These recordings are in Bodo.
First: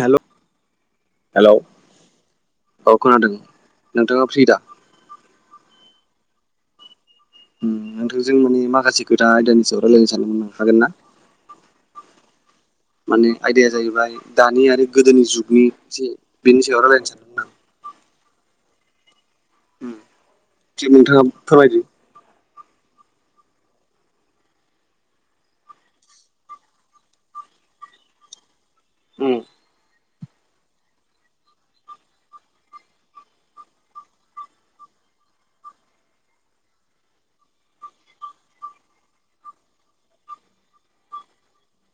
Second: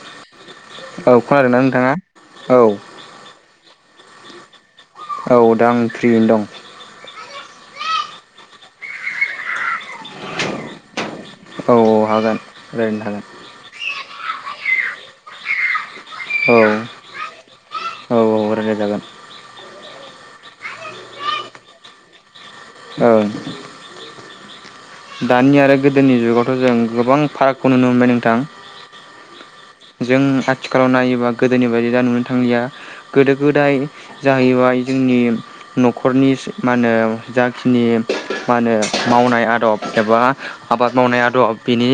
हेल' औ खोनादों ना नोंथाङा औ खोनादों नोंथाङा फ्रि दा औ दा आं फ्रियैनो दं नोंथों जों मानि माखासे खोथा आयदानि सायाव रायजलायनो सानदों मोन हागोन ना औ औ हागोन रायलायनो हागोन माने आयदाया जाहैबाय दानि आरो गोदोनि जुगनि जे बेनि सायाव हागोन रायज्लायनो सान औ औ रायलाय जागोन थि नोंथाङा फोरमायदो औ दानि आरो गोदोनि जुगावथ' जों गोबां फारागखौ नुनो मोनबाय नोंथां उ जों आथिखालाव नायोबा गोदोनि बायदि दा नुनो थांलिया गोदो गोदाय जाहैबाय जोंनि न'खरनि मा होनो जाखिनि मा होनो मावनाय आदब एबा आबाद मावनाय आदब बिनि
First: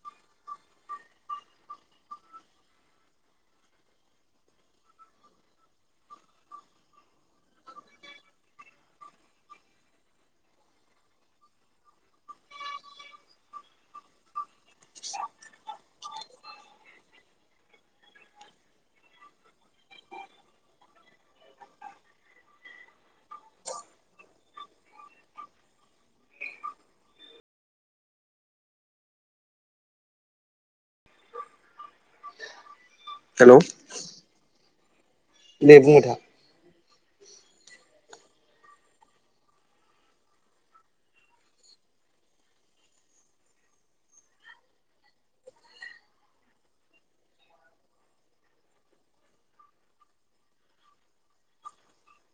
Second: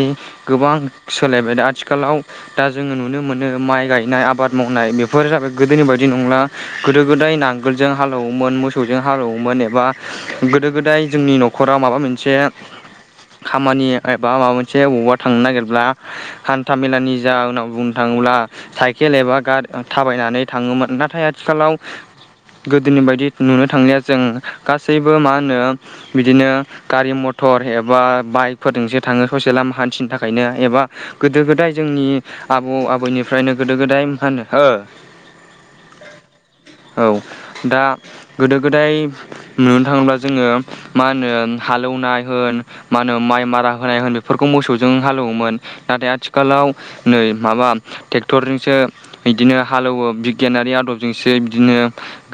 गोबां सोलायबाय आथिखालाव दा जोङो नुनो मोनो माइ गायनाय आबाद मावनाय बेफोर जाबाय गोदोनि बायदि नंला गोदो गोदाय नांगोलजों हालेवोमोन मोसौजों हालेवोमोन एबा गोदो गोदाय जोंनि न'खर न'खरा माबा मोनसे खामानि एबा माबा मोनसे बबावबा थांनो नागिरब्ला हान्था मेलानि जाहनाव बुंनो थाङोब्ला साइकेल एबा गारि थाबायनानै थाङोमोन नाथाय आथिखालाव गोदोनि बायदि नुनो थांलिया जों गासैबो मा होनो बिदिनो गारि मथर एबा बाइकफोरजोंसो थाङो ससे लामा हान्थिनो थाखायनो एबा गोदो गोदाय जोंनि आबौ आबैनिफ्रायनो हेल' गोदो गोदाय मा होनो ओ दे बुं नोंथां औ दा गोदो गोदाय नुनो थाङोब्ला जोङो मा होनो हालेवनाय होन मा होनो माइ मारा होनाय होन बेफोरखौ मोसौजों हालेवोमोन नाथाय आथिखालाव नै माबा ट्रेक्टरजोंसो बिदिनो हालेवो बिगियानारि आदबजोंसो बिदिनो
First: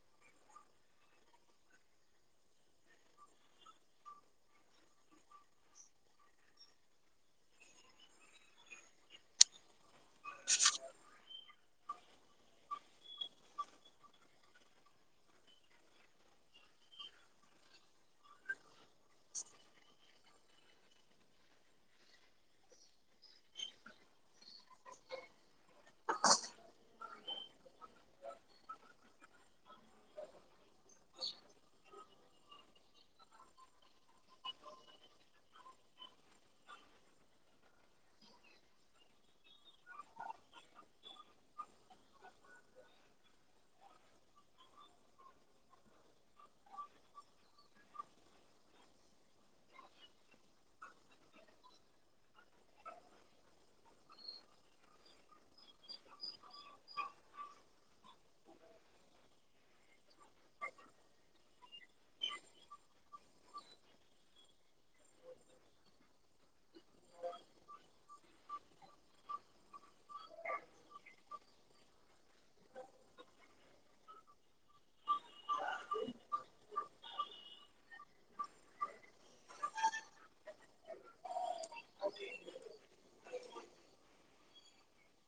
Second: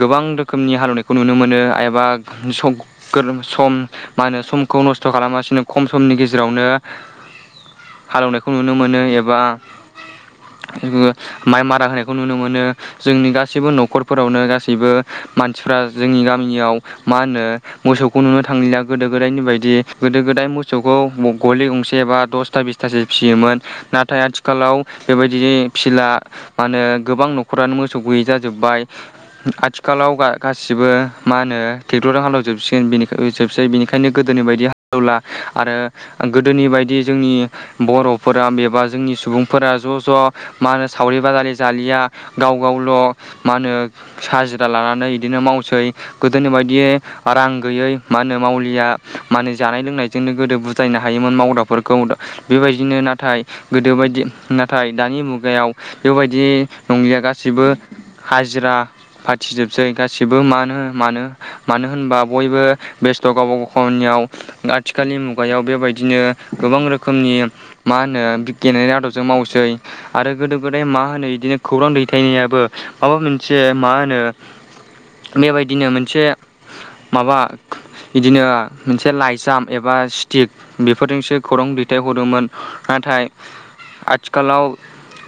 गोबां रोखोमनि हालेवनायखौ नुनो मोनो एबा सम मा होनो समखौ नस्थ' खालामासिनो खम समनि गेजेरावनो हालेवनायखौ नुनो मोनो एबा माइ मारा होनायखौ नुनो मोनो जोंनि गासैबो न'खरफोरावनो गासैबो मानसिफ्रा जोंनि गामियाव मा होनो मोसौखौ नुनो थांलिया गोदो गोदायनि बायदि गोदो गोदाय मोसौखौ गलि गंसे बा दसथा बिस माखासे फिसियोमोन नाथाय आथि आथिखालाव बेबायदि फिसिला मा होनो गोबां न'खरानो मोसौ गैयै जाजोबबाय आथिखालाव गासिबो मा होनो ट्रेक्टरजों हालेवजोबसिगोन जोबसै बेनिखा बेनि ओंखायनो गोदोनि बायदि हालेवला आरो गोदोनि बायदि जोंनि बर'फोरा बेबा जोंनि सुबुंफोरा ज' ज' मा होनो सावरि बादालि जालिया गाव गावल' मा होनो हाजिरा लानानै बिदिनो मावसै गोदोनि बायदि रां गैयै मा होनो मावलिया मा होनो जानाय लोंनायजोंनो गोदो बुजायनो हायोमोन मावद्राफोरखौ बेबायदिनो नाथाय गोदो बायदि नाथाय दानि मुगायाव बेबायदि नंलिया गासिबो हाजिरा फाथिजोबसै गासिबो मानो मानो मानो होनबा बयबो बेस्थ' गावबा गाव खामानियाव आथिखालनि मुगायाव बेबायदिनो गोबां रोखोमनि मा होनो बिगियानारि आदब जों मावसै आरो गोदो गोदाय मा होनो बिदिनो खौरां दैथायनायाबो माबा मोनसे मा होनो बेबायदिनो मोनसे माबा बिदिनो मोनसे लाइजाम एबा स्टिक बेफोरजोंसो खौरां दैथाय हरोमोन नाथाय आथिखालाव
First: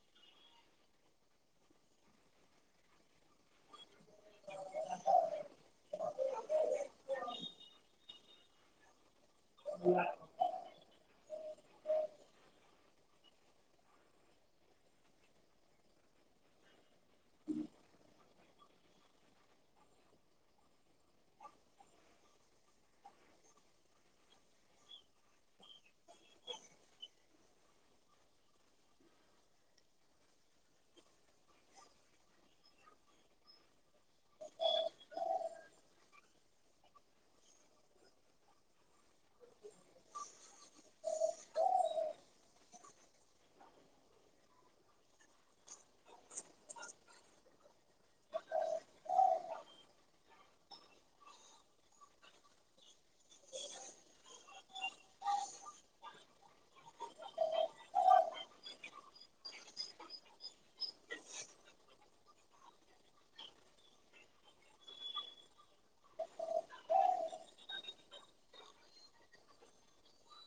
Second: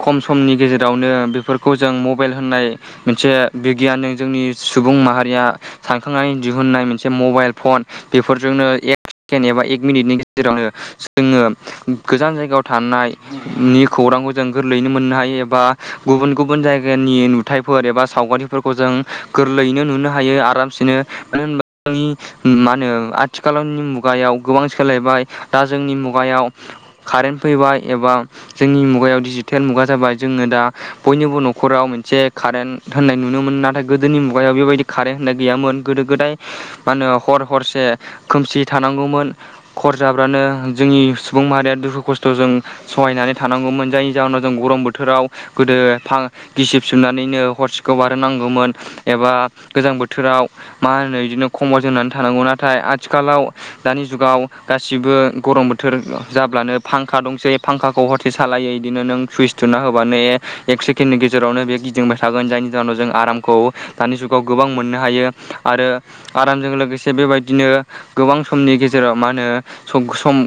खम समनि गेजेरावनो बेफोरखौ जों मबाइल होननाय मोनसे बिगियानजों जोंनि सुबुं माहारिया सानखांनानै दिहुननाय मोनसे मबाइल फन बेफोरजोंनो सेकेणड एबा एक मिनिटनि गेजेरावनो जोङो गोजान जायगायाव थानाय नि खौरांखौ जों गोरलैयैनो मोननो हायो एबा गुबुन गुबुन जायगानि नुथायफोर एबा सावगारिफोरखौ जों गोरलैयैनो नुनो हायो आरामसिनो मानो होनबा जोंनि मा होनो आथिखालनि मुगायाव गोबां सोलायबाय दा जोंनि मुगायाव कारेन्ट फैबाय एबा जोंनि मुगायाव डिजिटेल मुगा जाबाय जोङो दा बयनिबो न'खराव मोनसे कारेन्ट होननाय नुनो मोनोन नाथाय गोदोनि मुगायाव बेबायदि कारेत होननाय गैयामोन। गोदो गोदाय मा होनो हर हरसे खोमसि थानांगौमोन। हर जाब्लानो जोंनि सुबुं माहारिया दुखु खस्थ'जों सहायनानै थानांगौमोन जायनि जाहोनाव जों गरम बोथोराव गोदो फां गिसिब सोमनानैनो हरसेखौ बारहोनांगौमोन। एबा गोजां बोथोराव मा होनो बिदिनो खम्बाव जोंनानै थानांगौ नाथाय आथिखालाव दानि जुगाव गासिबो गरम बोथोर जाब्लानो फांखा दंसै फांखाखौ हथे सालायो बिदिनो नों सुइस थुना होबानो एक सेकेणडनि गेजेरावनो बे गि गिदिंबाय थागोन जायनि जाहनाव जों आरामखौ दानि जुगाव गोबां मोननो हायो आरो आरामजों लोगोसे बेबायदिनो गोबां समनि गेजेराव मा होनो सम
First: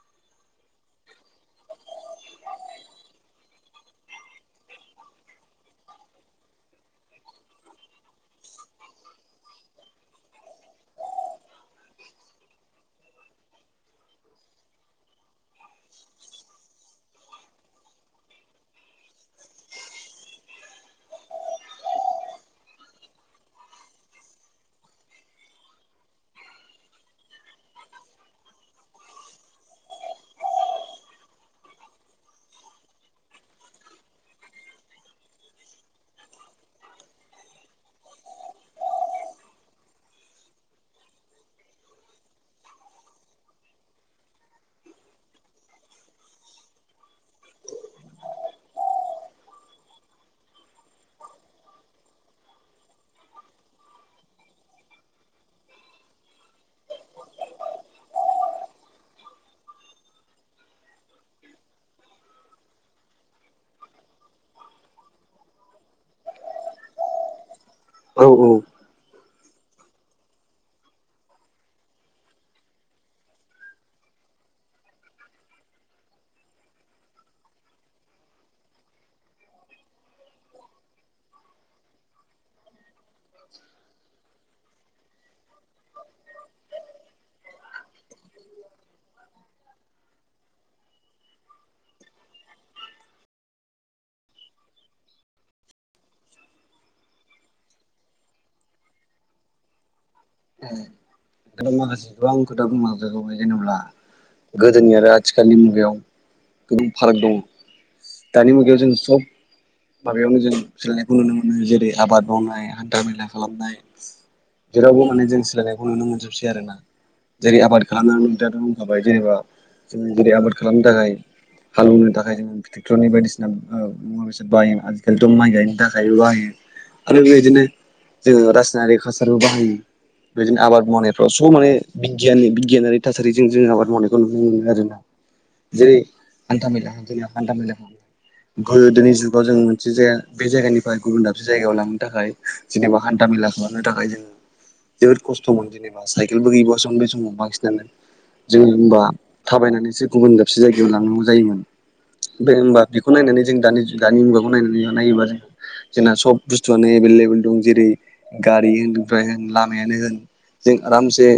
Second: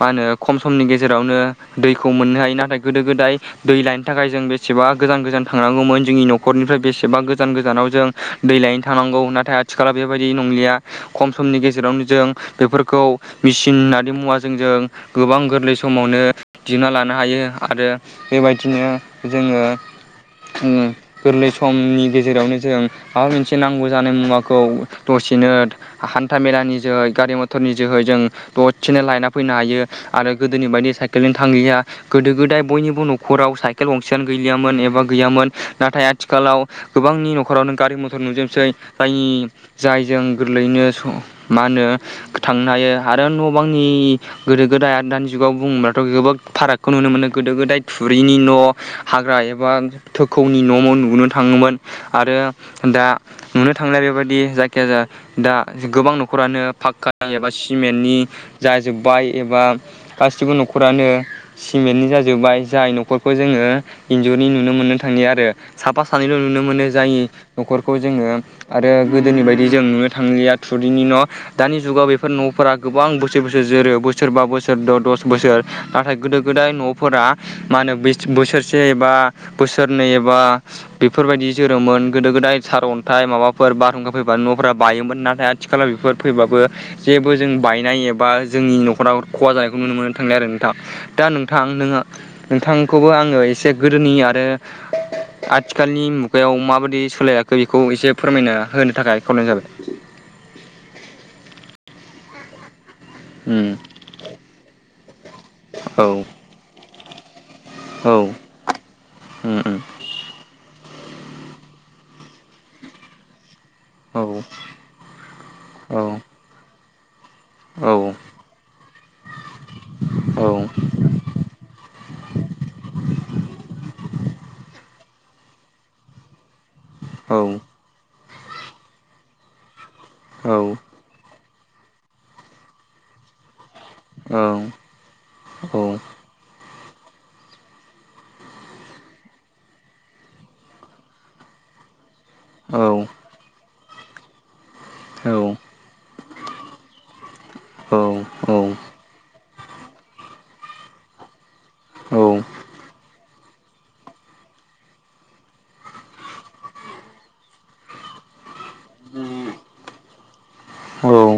मा होनो खम समनि गेजेरावनो दैखौ मोननो हायो नाथाय गोदो गोदाय दै लायनो थाखाय जों बेसेबा गोजान गोजान थांनांगौमोन जोंनि न'खरनिफ्राय बेसेबा गोजान गोजानाव जों दै लायनो थांनांगौ नाथाय आथिखालाव बेबायदि नंलिया। खम समनि गेजेरावनो जों बेफोरखौ मेचिन होननानै मुवाजों जों गोबां गोरलै समावनो दिहुनना लानो हायो आरो बेबायदिनो जोङो [inaudible] गोरलै समनि गेजेरावनो जों माबा मोनसे नांगौ जानाय मुवाखौ दसेनो हान्था मेलानि जोहै गारि मथरनि जोहै जों बहसिनो लायना फैनो हायो आरो गोदोनि बायदि साइकेलजों थांहैया गोदो गोदाय बयनिबो न'खराव साइकेल गंसेानो गैलियामोन एबा गैयामोन नाथाय आथिखालाव गोबांनि न'खरावनो गारि मथर नुजोबनोसै जायनि जायजों गोरलैयैनो मा होनो थांनो हायो आरो न' बांनि गोदो गोदाय आरो दानि जुगाव बुङोब्लाथ' गोबां फारागखौ नुनो मोनो गोदो गोदाय थुरिनि न' हाग्रा एबा थोखौनि न' नुनो थाङोमोन आरो दा नुनो थांनाय बेबायाददि जायखियाजाया दा गोबां न'खरानो फाखका एबा सिमेन्टनि जाजोब्बाय एबा गासिबो न'खरानो सिमेन्टनि जाजोब्बाय जाय न'खरखौ जोङो इन्जुरनि नुनो मोननो थांलिया आरो। साफा सानैल' नुनो मोनो जाय न'खरखौ औ जोङो औ आरो गोदोनि बायदि जों नुनो थांलिया थुरिनि न' दानि जुगाव बेफोर न'फोरा गोबां बोसोर बोसोर जोरो बोसोरबा बोसोर द' दस बोसोर नाथाय गोदो गोदाय न'फोरा मा होनो बोसोरसे एबा बोसोरनै एबा बेफोरबायदि जोरोमोन गोदो गोदाय सारअन्थाइ माबाफोर बारहुंखा फैबानो न'फोरा बायोमोन नाथाय आ खाथिलाव बेफोर फैबाबो जेबो जों बायनाय एबा जोंनि न'खराव खहा जानाय नुनो मोननो थांनाय आरो नोंथां दा नोंथां नोङो नोंथांखौबो आङो एसे गोदोनि आरो [inaudible] आथिखालनि मुगायाव माबायदि सोलायाखै बेखौ एसे फोरमायना होनो थाखाय खावलायनाय जाबाय। ए दा माखासे गोबां खोथा बुंलां जागाबाय जेनेबा गोदोनि आरो आ थिखालनि मुगायाव उम औ गोबां फाराग दङ औ दानि मुगायाव जों सब उम माबायावनो जों सोलायनायखौ नुनो मोनो जेरै आबाद मावनाय हान्था मेला खालामनाय औ जेरावबो जों सोलोंनायखौ औ नुनो मोनजोबसै आरो ना जेरै औ आबाद खालामनानैाथ' बुंखाबाय जेनेबा जोङो जेरै औ आबाद खालामनो थाखाय हालौवनो थाखाय जोङो ट्रेक्ट्ररनि बायदिसिना मुवा-बेसाद बाहायो आजिखालिथ' माइ गायनि थाखायबो बाहायो आरो बेबायदिनो जोङो रासायनारि हासारबो बाहायो बेदिनो आबाद मावनाय स' माने बिगियाननि बिगियानारि थासारिजों जों आबाद मावनाय खौ नुनो मोनो आरोना जेरै हान्था-मेला जों हान्था-मेलाखौ गोदोनि जुगाव जों मोनसे जाया बे जायगानिफ्राय गुबुन दाबसे जायगायाव लांनो थाखाय औ जेनेबा-हान्था मेला खालामनो थाखाय जों जोबोद खस्थ'मोन जेनेबा साइकेलबो गैबावासोमोन बे समाव बांसिनानो जों होनबा थाबायनानैसो गुबुन दाबसे जायगायाव लांनांगौ जायोमोन बे होमबा बेखौ नायनानै जों दानि दानि मुगाखौ नायनानै नायोबा जों जोंना सब बुस्थुआनो एभेलेबल दं जेरै गारि होनफ्राय होन लामायानो होन जों आरामसे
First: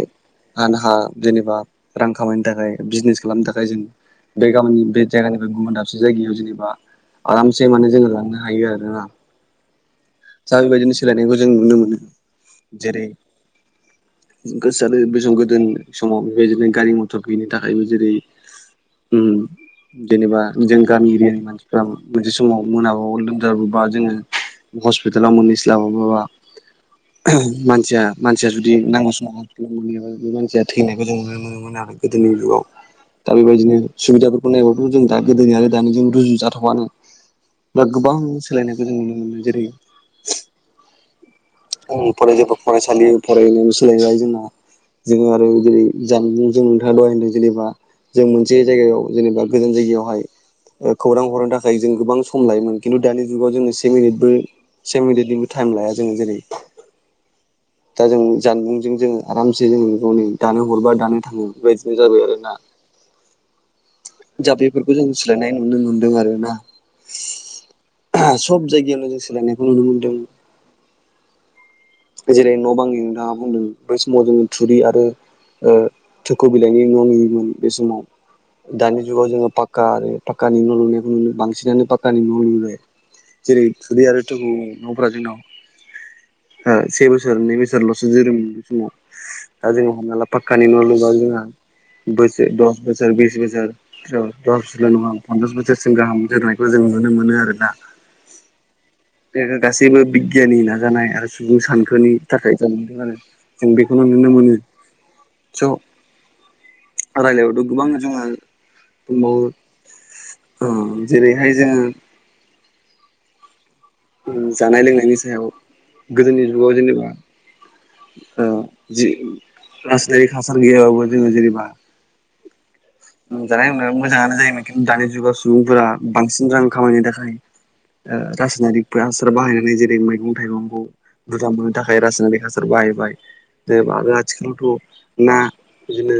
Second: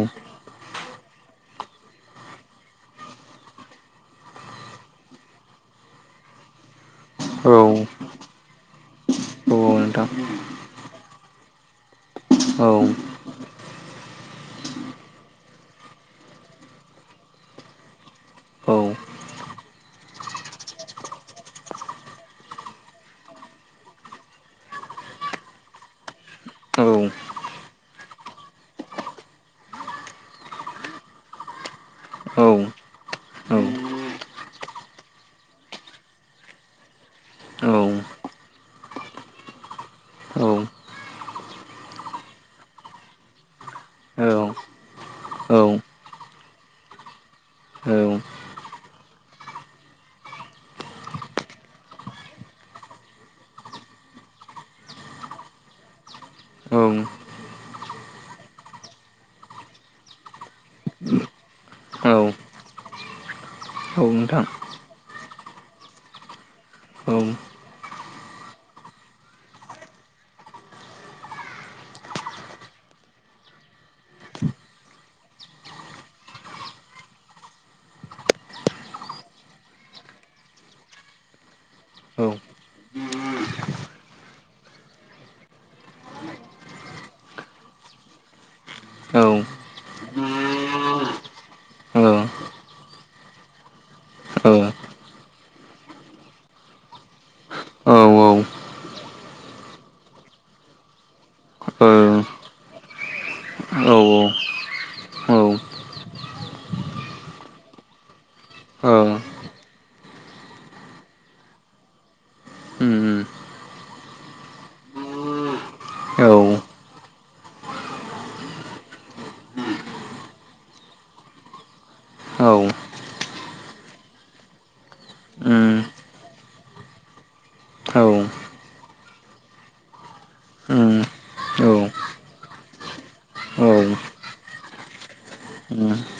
आनहा जेनेबा रां खामायनो थाखाय बिजनेस खालामनो थाखाय जों बे गामिनि बे जायगानिफ्राय गुबुन दाबसे जायगायाव जेनेबा आरामसे माने जोङो लांनो हायो आरोना दा बेबायदिनो सोलायनायखौ जों नुनो मोनो जेरै गोसो आरो बे सम गोदोनि समाव बेबायदिनो गारि मथर गैयिनि थाखायबो जेरै ओम जेनेबा जों गामि एरियानि मानसिफ्रा मोनसे समाव मोनाब लोमजाबोबा जोङो हस्पिटालाव मोनहैस्लाबाबाबा औ मानसिया मानसिया जुदि नांगौ समाव मोनैयाबा बे मानसिया थैनायखौ जों नुनो मोनोमोन आरो गोदोनि जुगाव दा बेबायदिनो सुबिदाफोरखौ नायबाबोथ' जों दा गोदोनि आरो दानिजों रुजु जाथावानो बा गोबां सोलायनायखौ जों नुनो मोनो जेरै औ फराय साफोर फरायसालि फरायनाय सोलायबाय जोंना जोङो आरो जेरै औ औ जानबुं जों नोंथाङा दहाय होनदों जेनेबा औ जों मोनसे जायगायाव जेनेबा गोजान जायगायावहाय ओ खौरां हरनो थाखाय जों गोबां सम लायोमोन खिन्थु दानि जुगाव जोङो से मिनिटबो से मिनिदनिबो थाइम लाया जोङो जेरै ओम दा जों जानबुंजों जोङो आरामसे जोङो गावनो दानो हरबा दानो थाङो बेबायदिनो जाबाय आरोना नोंथां जा बेफोरखौ जों सोलायनाय नुनो मोनदों आरोना औ आ सब जायगायावनो जों सोलायनायखौ नुनो मोन्दों जेरै न' बां नोंथाङा बुंदों बै समाव जोङो थुरि आरो ओ थोखौ बिलाइनि न' नुयोमोन बे समाव दानि जुगाव जोङो पाका आरो पाकानि न' लुनायखौ नुनो बांसिनानो औ पाकानि न' लुनाय जेरै थुरि आरो थखौ न'फोरा जोंनाव ओ से बोसोर नै बोसोरल'सो जोरोमोन बे समाव औ औ दा जोंङो हमना ला पाक्कानि न' लुबा जोंहा औ नोंथां औ औ बोसोर दस बोसोर बिस बोसोर औ दसल' नङा पनसास बोसोरसिम गाहाम जोरनायखौ जों नुनो मोनो आरोना जोङो गासिबो बि गियानि नाजानाय आरो सुबुं सानखोनि थाखाय जों मोनदों आरो जों बेखौनो नुनो मोनो औ स' रायलायबाथ' गोबां जोङो ओ दंबावो ओ जेरैहाय जोङो उम ओ जानाय-लोंनायनि सायाव औ गोदोनि जुगाव जेनेबा ओ जि रासनारिक हासार गैयाबाबो जोङो जेनेबा औ ओ जानाय-लोंनायाव मोजाङानो जायोमोन खिनथु दानि जुगाव उम सुबुंफोरा बांसिन रां खामायनो थाखाय औ ओ रासायनारिक हासार बाहायनानै जेरै मैगं-थाइगंखौ उम बुरजा औ मोननो थाखाय रासायनारिक हासार बाहायबाय औ जेब उम आरो आथिखालावथ' ना बिदिनो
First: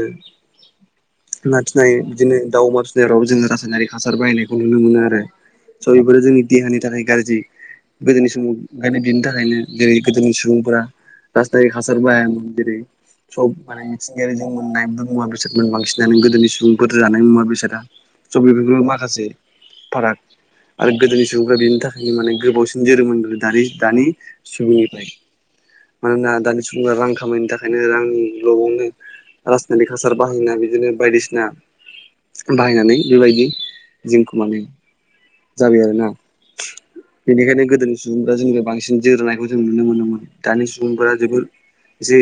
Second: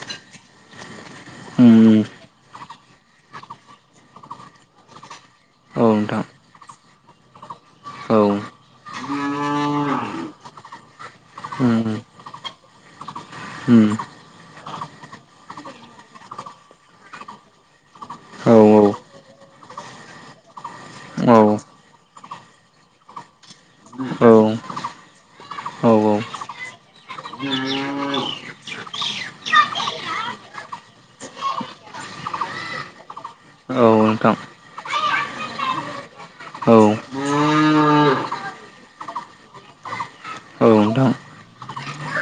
न फिनाय उम बिदिनो दाउ अमा फिसिनाय राव जोङो रासायनारिक हासार बाहायनायखौ नुनो मोनो आरो। औ स' बेफोरो नोंथां जोंनि देहानि थाखाय गाज्रि। औ गोदोनि समाव ओंखायनो बिनि थाखायनो जेरै गोदोनि सुबुंफोरा राजासथारिख उम हासार बाया मन्दिरै सब माने उम मिथिंगायारि जों मोननाय मुवा बेसादमोन बांसिनानो गोदोनि सुबुंफोर जानाय मुवा बेसादा सब औ बेफोरखौ माखासे फाराग आरो गोदोनि औ सुबुंफ्रा बेनि थाखायनो माने गोबावसिन जोरोम मोन दानि दानि सुबुंनिफ्राय औ मानोना दानि सुबुंफोरा रां खामायनो थाखायनो रां लबावनो राजासनितक हासार बाहायनाय बिदिनो बायदिसिना बाहायनानै बेबायदि नोंथां जिोंखौ माने जाबाय आरोना औ बेनिखायनो गोदोनि सुबुंफोरा जोंनिो बांसिन जोरोननायखौ जों नुनो मोनोमोन औ दानि नोंथां सुबुंफोरा जोबोद एसे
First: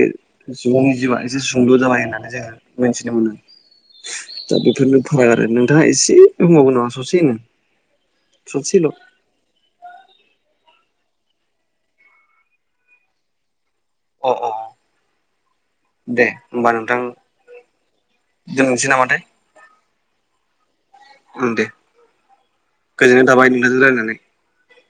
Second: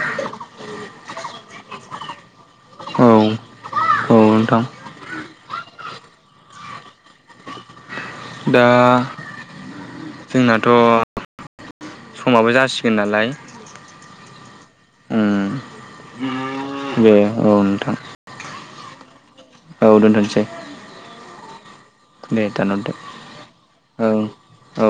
सुबुंनि जिबआ एसे सुंद' जाबाय होननानै जोङो औ मोनथिनो मोनो। दा नोंथां बेफोरनो फाराग आरो नोंथाङा एसे बुंबावगौ नामा ससेनो? दा ससेल' जोंनाथ' समाबो जासिगोन नालाय। अ अ उम दे होमबा नोंथां दे औ नोंथां दोननोसै नामाथाय? औ दोनथ'नोसै। ं दे दे दानहरदो गोजोननाय थाबाय नोंथांजों रायलायनानै। औ